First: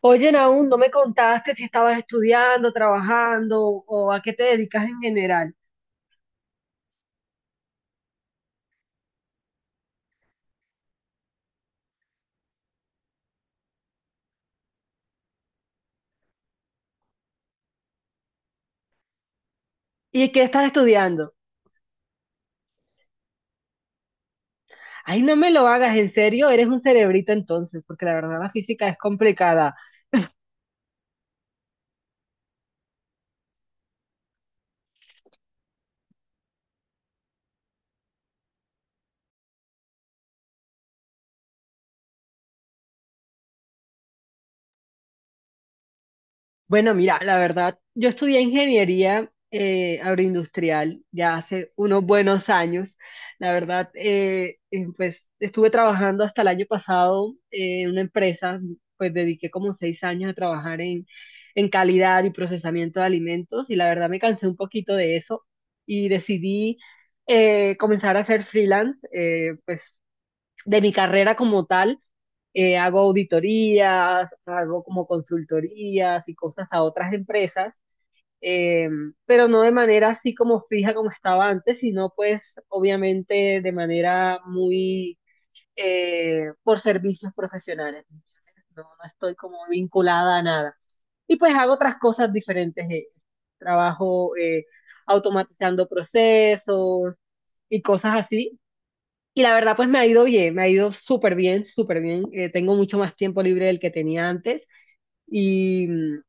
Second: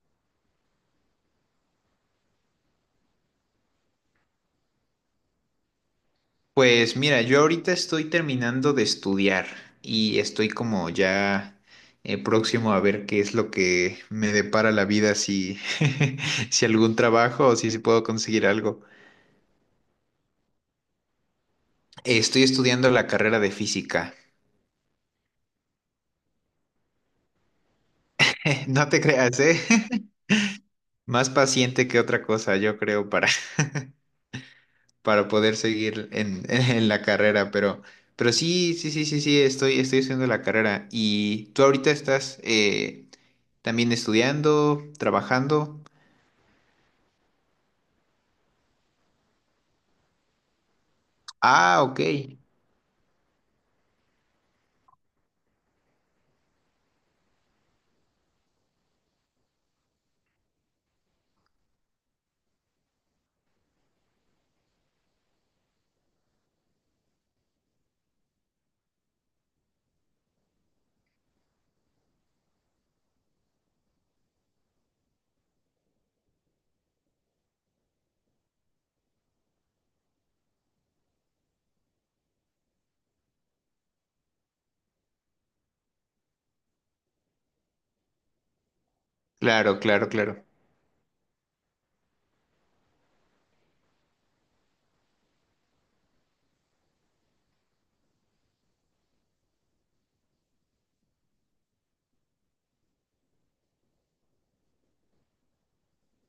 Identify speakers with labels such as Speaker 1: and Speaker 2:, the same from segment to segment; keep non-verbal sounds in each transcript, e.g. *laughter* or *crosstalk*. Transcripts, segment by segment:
Speaker 1: Oye, aún no me contaste si estabas estudiando, trabajando o a qué te dedicas en general.
Speaker 2: Pues mira, yo ahorita estoy terminando de estudiar y estoy como ya próximo a ver qué es lo que me depara la vida, si, *laughs* si algún trabajo o si puedo conseguir algo.
Speaker 1: ¿Y qué estás estudiando?
Speaker 2: Estoy estudiando la carrera de física.
Speaker 1: Ay, no me lo hagas, en serio, eres un cerebrito entonces, porque la verdad la
Speaker 2: *laughs*
Speaker 1: física
Speaker 2: No
Speaker 1: es
Speaker 2: te creas, ¿eh?
Speaker 1: complicada.
Speaker 2: *laughs* Más paciente que otra cosa, yo creo, para *laughs* para poder seguir *laughs* en la carrera, pero sí, sí, sí, sí, sí, estoy haciendo la carrera. ¿Y tú ahorita estás también estudiando, trabajando?
Speaker 1: Bueno, mira, la verdad, yo estudié ingeniería agroindustrial ya hace
Speaker 2: Ah, ok.
Speaker 1: unos buenos años. La verdad, pues estuve trabajando hasta el año pasado en una empresa, pues dediqué como 6 años a trabajar en calidad y procesamiento de alimentos, y la verdad me cansé un poquito de eso y decidí comenzar a hacer freelance. Pues de mi carrera como tal, hago auditorías, hago como consultorías y cosas a otras empresas, eh, pero no de manera así como fija como estaba antes, sino pues obviamente de manera muy por servicios profesionales. No, no estoy como
Speaker 2: Claro, claro,
Speaker 1: vinculada
Speaker 2: claro.
Speaker 1: a nada. Y pues hago otras cosas diferentes. Trabajo automatizando procesos y cosas así. Y la verdad, pues me ha ido bien, me ha ido súper bien, súper bien. Tengo mucho más tiempo libre del que tenía antes. Y, mm,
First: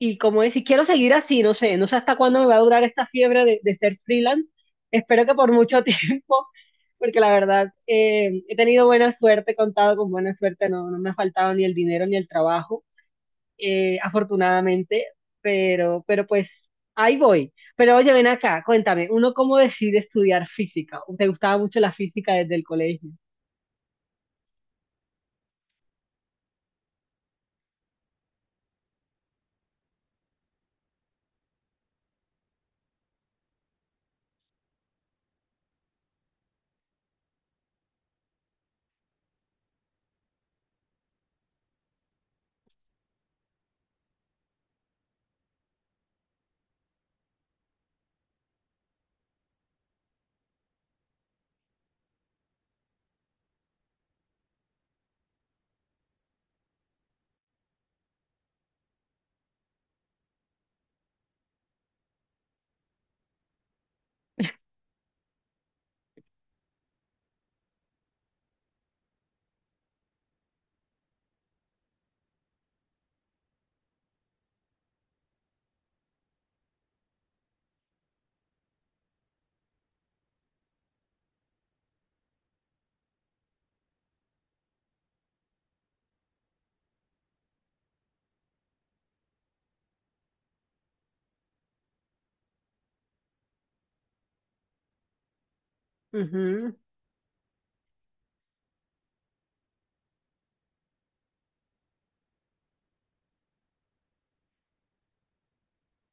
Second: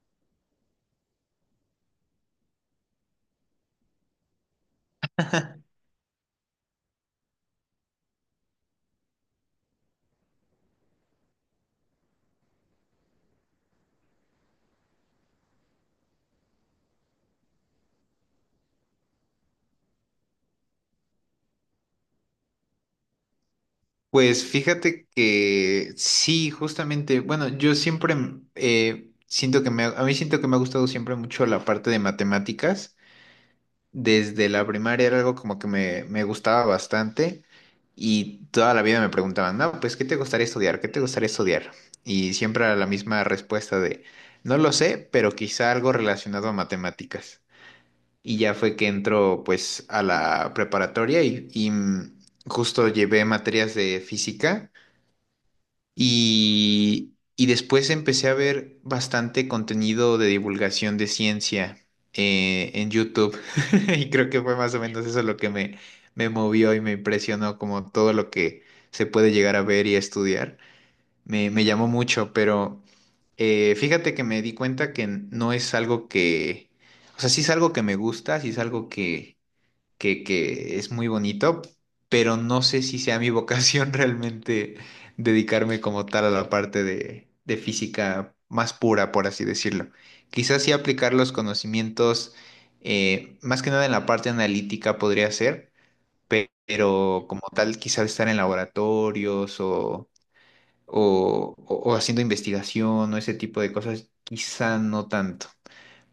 Speaker 1: y como decir, quiero seguir así, no sé, no sé hasta cuándo me va a durar esta fiebre de ser freelance. Espero que por mucho *laughs* tiempo, porque la verdad, he tenido buena suerte, he contado con buena suerte, no, no me ha faltado ni el dinero ni el trabajo, afortunadamente, pero pues ahí voy. Pero oye, ven acá, cuéntame, ¿uno cómo decide estudiar física? ¿Te gustaba mucho la física desde el colegio?
Speaker 2: Pues fíjate que sí, justamente, bueno, yo siempre siento a mí siento que me ha gustado siempre mucho la parte de matemáticas. Desde la primaria era algo como que me gustaba bastante y toda la vida me preguntaban, no, pues, ¿qué te gustaría estudiar? ¿Qué te gustaría estudiar? Y siempre era la misma respuesta de, no lo sé, pero quizá algo relacionado a matemáticas. Y ya fue que entró pues a la preparatoria y justo llevé materias de física y después empecé a ver bastante contenido de divulgación de ciencia en YouTube. *laughs* Y creo que fue más o menos eso lo que me movió y me impresionó, como todo lo que se puede llegar a ver y a estudiar. Me llamó mucho, pero fíjate que me di cuenta que no es algo que, o sea, sí es algo que me gusta, sí es algo que es muy bonito, pero no sé si sea mi vocación *laughs* realmente dedicarme como tal a la parte de física más pura, por así decirlo. Quizás sí aplicar los conocimientos, más que nada en la parte analítica podría ser,
Speaker 1: Ujú.
Speaker 2: pero como tal quizás estar en laboratorios o haciendo investigación o ese tipo de cosas, quizá no tanto.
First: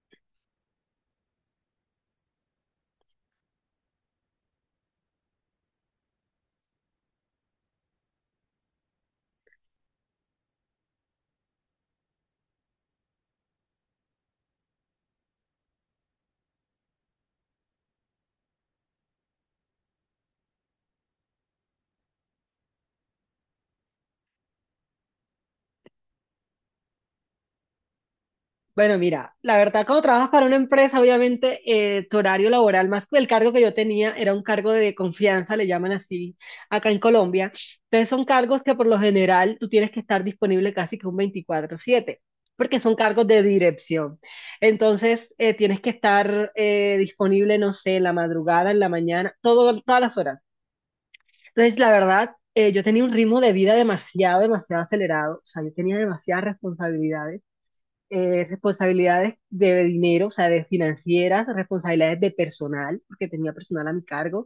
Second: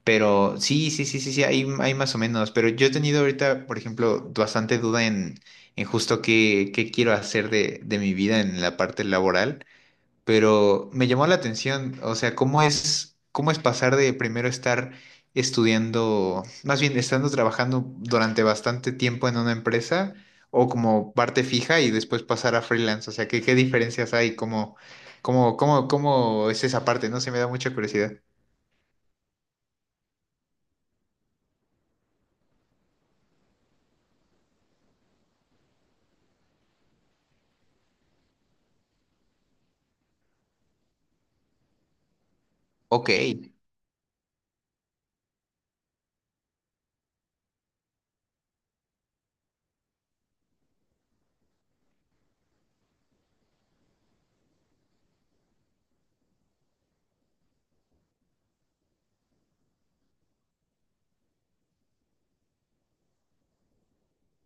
Speaker 2: Pero sí, sí, sí, sí, sí, hay más o menos. Pero yo he tenido ahorita, por ejemplo, bastante duda en justo qué quiero hacer de mi vida en la parte laboral. Pero me llamó la atención, o sea, cómo es pasar de primero estar estudiando, más bien estando trabajando durante bastante tiempo en una empresa o como parte fija y después pasar a freelance. O sea, qué diferencias hay, cómo es esa parte, ¿no? Se me da mucha curiosidad.
Speaker 1: Bueno, mira, la verdad, cuando trabajas para una empresa, obviamente tu horario laboral, más que el cargo que yo tenía, era un cargo de confianza, le llaman así acá en Colombia. Entonces son cargos que por lo general tú tienes que estar disponible casi que un 24/7, porque son
Speaker 2: Ok,
Speaker 1: cargos de dirección. Entonces tienes que estar disponible, no sé, en la madrugada, en la mañana, todo, todas las horas. Entonces, la verdad, yo tenía un ritmo de vida demasiado, demasiado acelerado. O sea, yo tenía demasiadas responsabilidades, responsabilidades de dinero, o sea, de financieras, responsabilidades de personal, porque tenía personal a mi cargo.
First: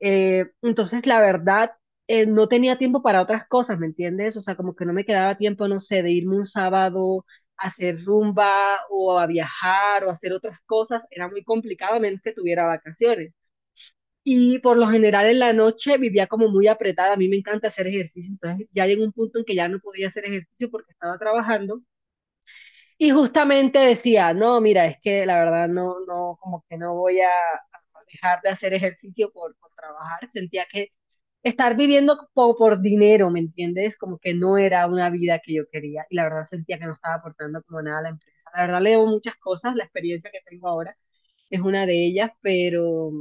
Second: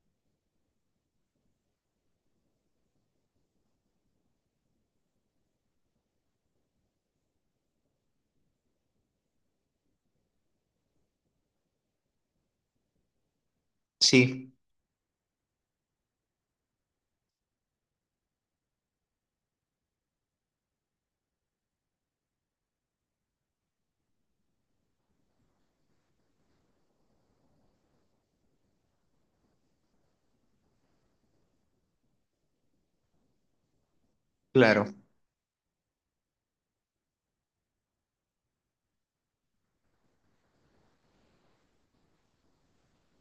Speaker 1: Entonces, la verdad, no tenía tiempo para otras cosas, ¿me entiendes? O sea, como que no me quedaba tiempo, no sé, de irme un sábado a hacer rumba o a viajar o a hacer otras cosas. Era muy complicado, a menos que tuviera vacaciones.
Speaker 2: sí.
Speaker 1: Y por lo general en la noche vivía como muy apretada. A mí me encanta hacer ejercicio, entonces ya llegó un punto en que ya no podía hacer ejercicio porque estaba trabajando y justamente decía, no, mira, es que la verdad no, no, como que no voy a dejar de hacer ejercicio por trabajar. Sentía que estar viviendo po- por, dinero, ¿me entiendes? Como que no era
Speaker 2: Claro,
Speaker 1: una vida que yo quería. Y la verdad sentía que no estaba aportando como nada a la empresa. La verdad le debo muchas cosas, la experiencia que tengo ahora es una de ellas,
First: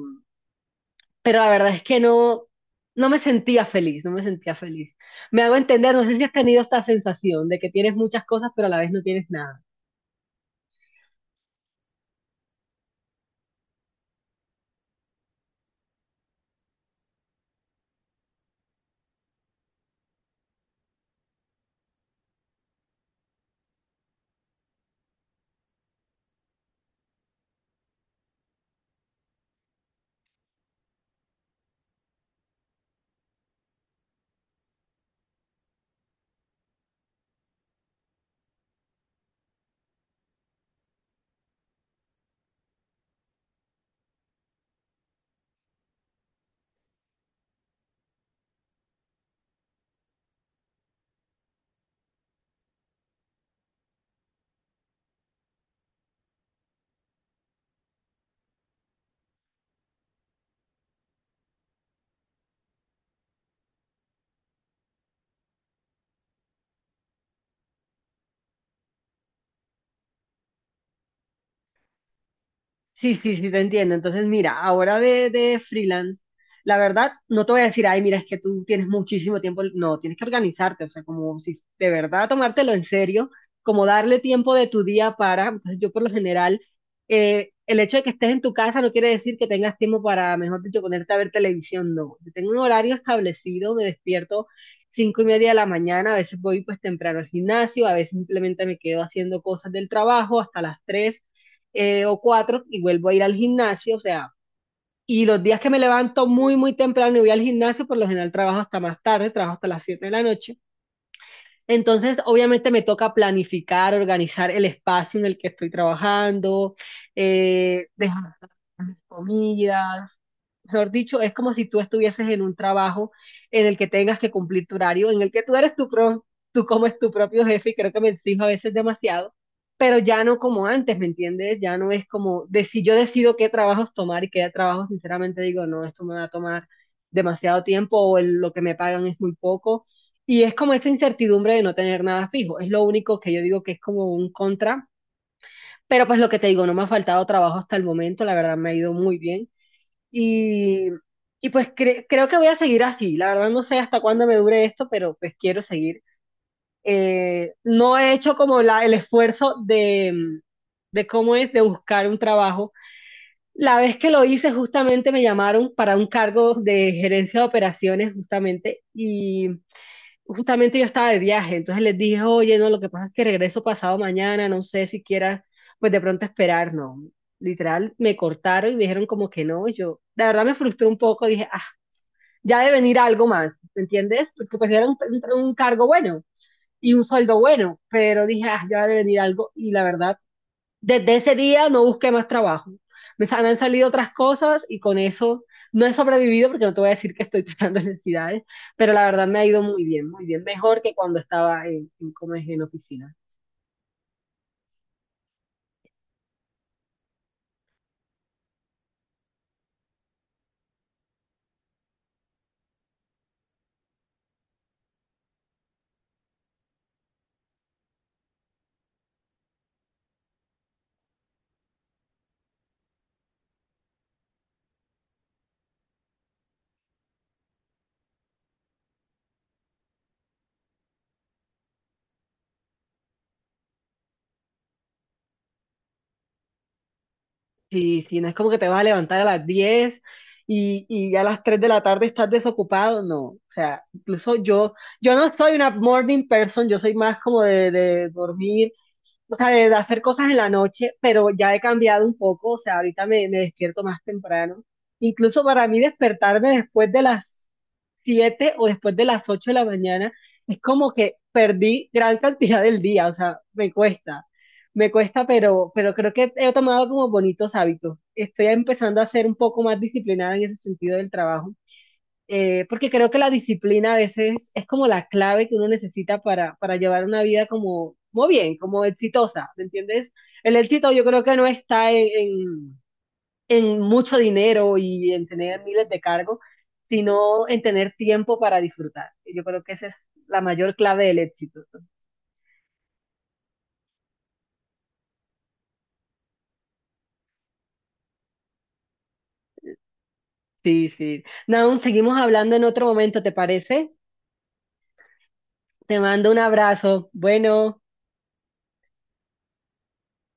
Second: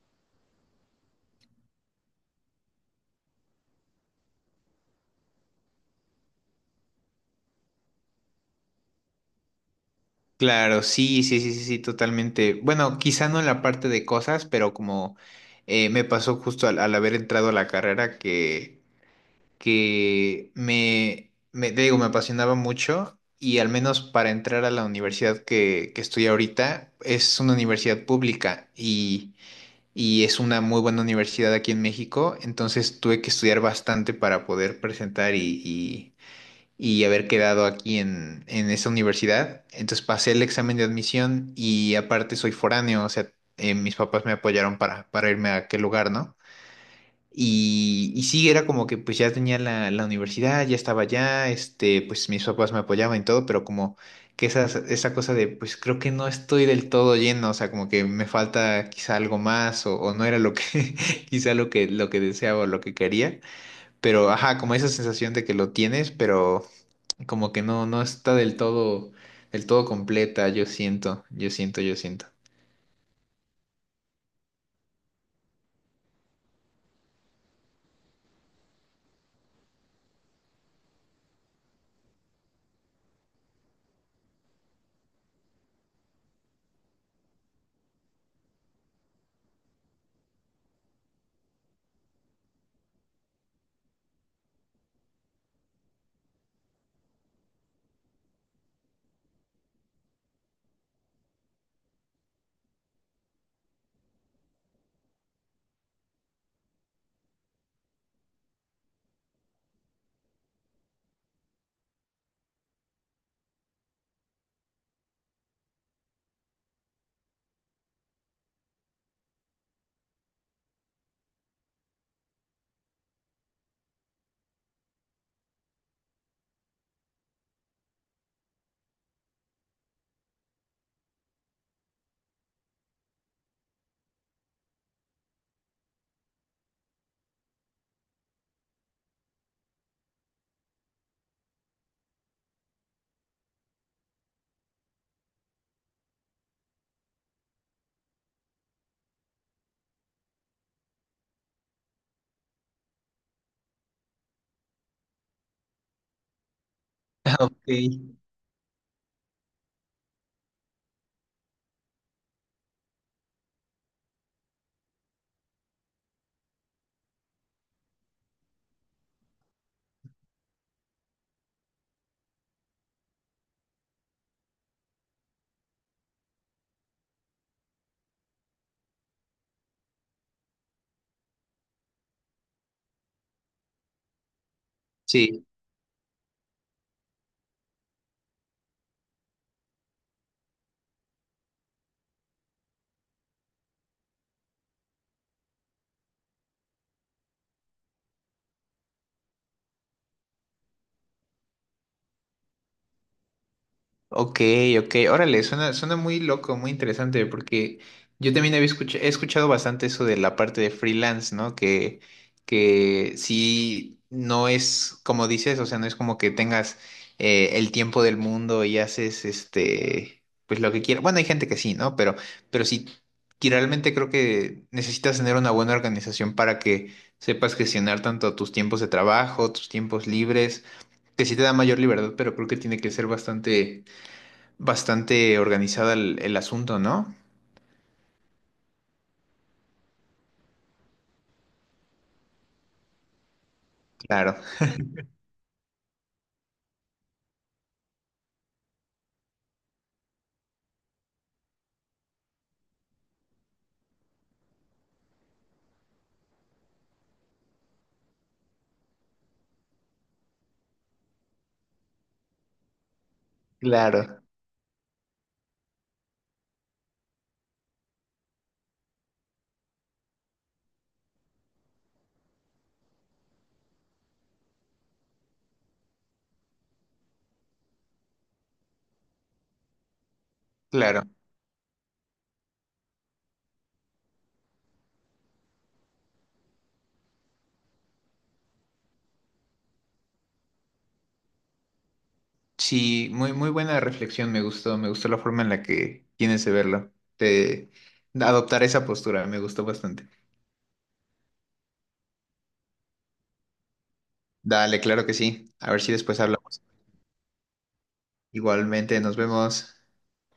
Speaker 1: pero la verdad es que no, no me sentía feliz, no me sentía feliz. Me hago entender, no sé si has tenido esta sensación de que tienes muchas cosas, pero a la vez no tienes nada.
Speaker 2: claro, sí, sí, sí, sí, sí, totalmente. Bueno, quizá no en la parte de cosas, pero como me pasó justo al haber entrado a la carrera que, te digo, me apasionaba mucho y al menos para entrar a la universidad que estoy ahorita, es una universidad pública y es una muy buena universidad aquí en México, entonces tuve que estudiar bastante para poder presentar y haber quedado aquí en esta universidad. Entonces pasé el examen de admisión y aparte soy foráneo, o sea, mis papás me apoyaron para irme a aquel lugar, ¿no? Y sí, era como que pues ya tenía la universidad, ya estaba allá, este, pues mis papás me apoyaban y todo, pero como que esa cosa de pues creo que no estoy del todo lleno, o sea, como que me falta quizá algo más o no era lo que *laughs* quizá lo lo que deseaba o lo que quería, pero ajá, como esa sensación de que lo tienes, pero como que no, no está del todo completa, yo siento, yo siento, yo siento.
Speaker 1: Sí, sí, sí, te entiendo. Entonces, mira, ahora de freelance, la verdad, no te voy a decir, ay, mira, es que tú tienes muchísimo tiempo. No, tienes que organizarte, o sea, como si de verdad tomártelo en serio, como darle tiempo de tu día para. Entonces, yo por lo general, el hecho de que estés en tu casa no quiere decir que tengas tiempo para, mejor dicho, ponerte a ver televisión, no. Yo tengo un horario establecido, me despierto 5:30 de la mañana, a veces voy pues temprano al gimnasio, a veces simplemente me quedo haciendo cosas del trabajo hasta las tres o cuatro y vuelvo a ir al gimnasio, o sea, y los días que me levanto muy, muy temprano y voy al gimnasio, por lo general trabajo hasta más tarde, trabajo hasta las 7 de la noche. Entonces, obviamente me toca planificar, organizar el espacio en el que estoy trabajando, dejar mis comidas. Mejor dicho, es como si tú estuvieses en un trabajo en el que tengas que cumplir tu horario, en el que tú eres tu pro, tú como es tu propio jefe, y creo que me exijo a veces demasiado, pero ya no como antes, ¿me entiendes? Ya no es como, de, si yo decido qué trabajos tomar y qué trabajos sinceramente digo, no, esto me va a tomar demasiado tiempo o el- lo que me pagan es muy poco. Y es como esa incertidumbre de no tener nada fijo. Es lo único que yo digo que es como un contra. Pero pues lo que te digo, no me ha faltado trabajo hasta el momento, la verdad me ha ido muy bien. Y, y pues cre- creo que voy a seguir así. La verdad no sé hasta cuándo me dure esto, pero pues quiero seguir.
Speaker 2: *laughs* Ok,
Speaker 1: No he hecho como la, el esfuerzo de cómo es de buscar un trabajo. La vez que lo hice justamente me llamaron para un cargo de gerencia de operaciones justamente y justamente yo estaba de viaje, entonces les dije, oye, no, lo que pasa es que regreso pasado mañana, no sé si quieras, pues de pronto esperar, no. Literal, me cortaron y me dijeron como que no, y yo, la verdad me frustré un poco, dije, ah, ya debe venir algo más, ¿me entiendes? Porque pues era
Speaker 2: sí.
Speaker 1: un cargo bueno y un sueldo bueno, pero dije, ah, ya debe venir algo y la verdad desde ese día no busqué más trabajo. Me, sa- me han salido otras cosas y con eso no he sobrevivido porque no te voy a decir que estoy *laughs* tratando necesidades, pero la verdad me ha ido muy bien, mejor que cuando estaba como es, en oficina.
Speaker 2: Ok, ok, órale, suena, suena muy loco, muy interesante, porque yo también he escuchado bastante eso de la parte de freelance, ¿no? Que sí, no es como dices, o sea, no es como que tengas el tiempo del mundo y haces este, pues lo que quieras. Bueno, hay gente que sí, ¿no? Pero sí, que realmente creo que necesitas tener una buena organización para que sepas gestionar tanto tus tiempos de trabajo, tus tiempos libres, que sí te da mayor libertad, pero creo que tiene que ser bastante. Bastante organizado el asunto, ¿no?
Speaker 1: Y si no es como que te vas a levantar a las 10 y ya a las 3 de la tarde estás desocupado, no. O sea, incluso
Speaker 2: Claro,
Speaker 1: yo, yo no soy una morning person, yo soy más de dormir, o sea, de hacer cosas en la noche, pero ya he cambiado un poco, o sea, ahorita me despierto más temprano. Incluso para mí despertarme después de las 7 o después de las 8 de la mañana es como que perdí gran cantidad del día, o sea,
Speaker 2: claro,
Speaker 1: me cuesta, pero creo que he tomado como bonitos hábitos. Estoy empezando a ser un poco más disciplinada en ese sentido del trabajo, porque creo que la disciplina a veces es como la clave que uno necesita para llevar una vida como, muy bien, como exitosa, ¿me entiendes? El éxito
Speaker 2: claro.
Speaker 1: yo creo que no está en mucho dinero y en tener miles de cargos, sino en tener tiempo para disfrutar. Yo creo que esa es la mayor clave del éxito.
Speaker 2: Sí, muy, muy buena reflexión, me gustó la forma en la que tienes de verlo, de de adoptar esa postura, me gustó bastante.
Speaker 1: Sí, sí. Naun, seguimos hablando en otro momento, ¿te parece?
Speaker 2: Dale, claro que sí. A ver si
Speaker 1: Te
Speaker 2: después
Speaker 1: mando un
Speaker 2: hablamos.
Speaker 1: abrazo. Bueno.
Speaker 2: Igualmente, nos vemos.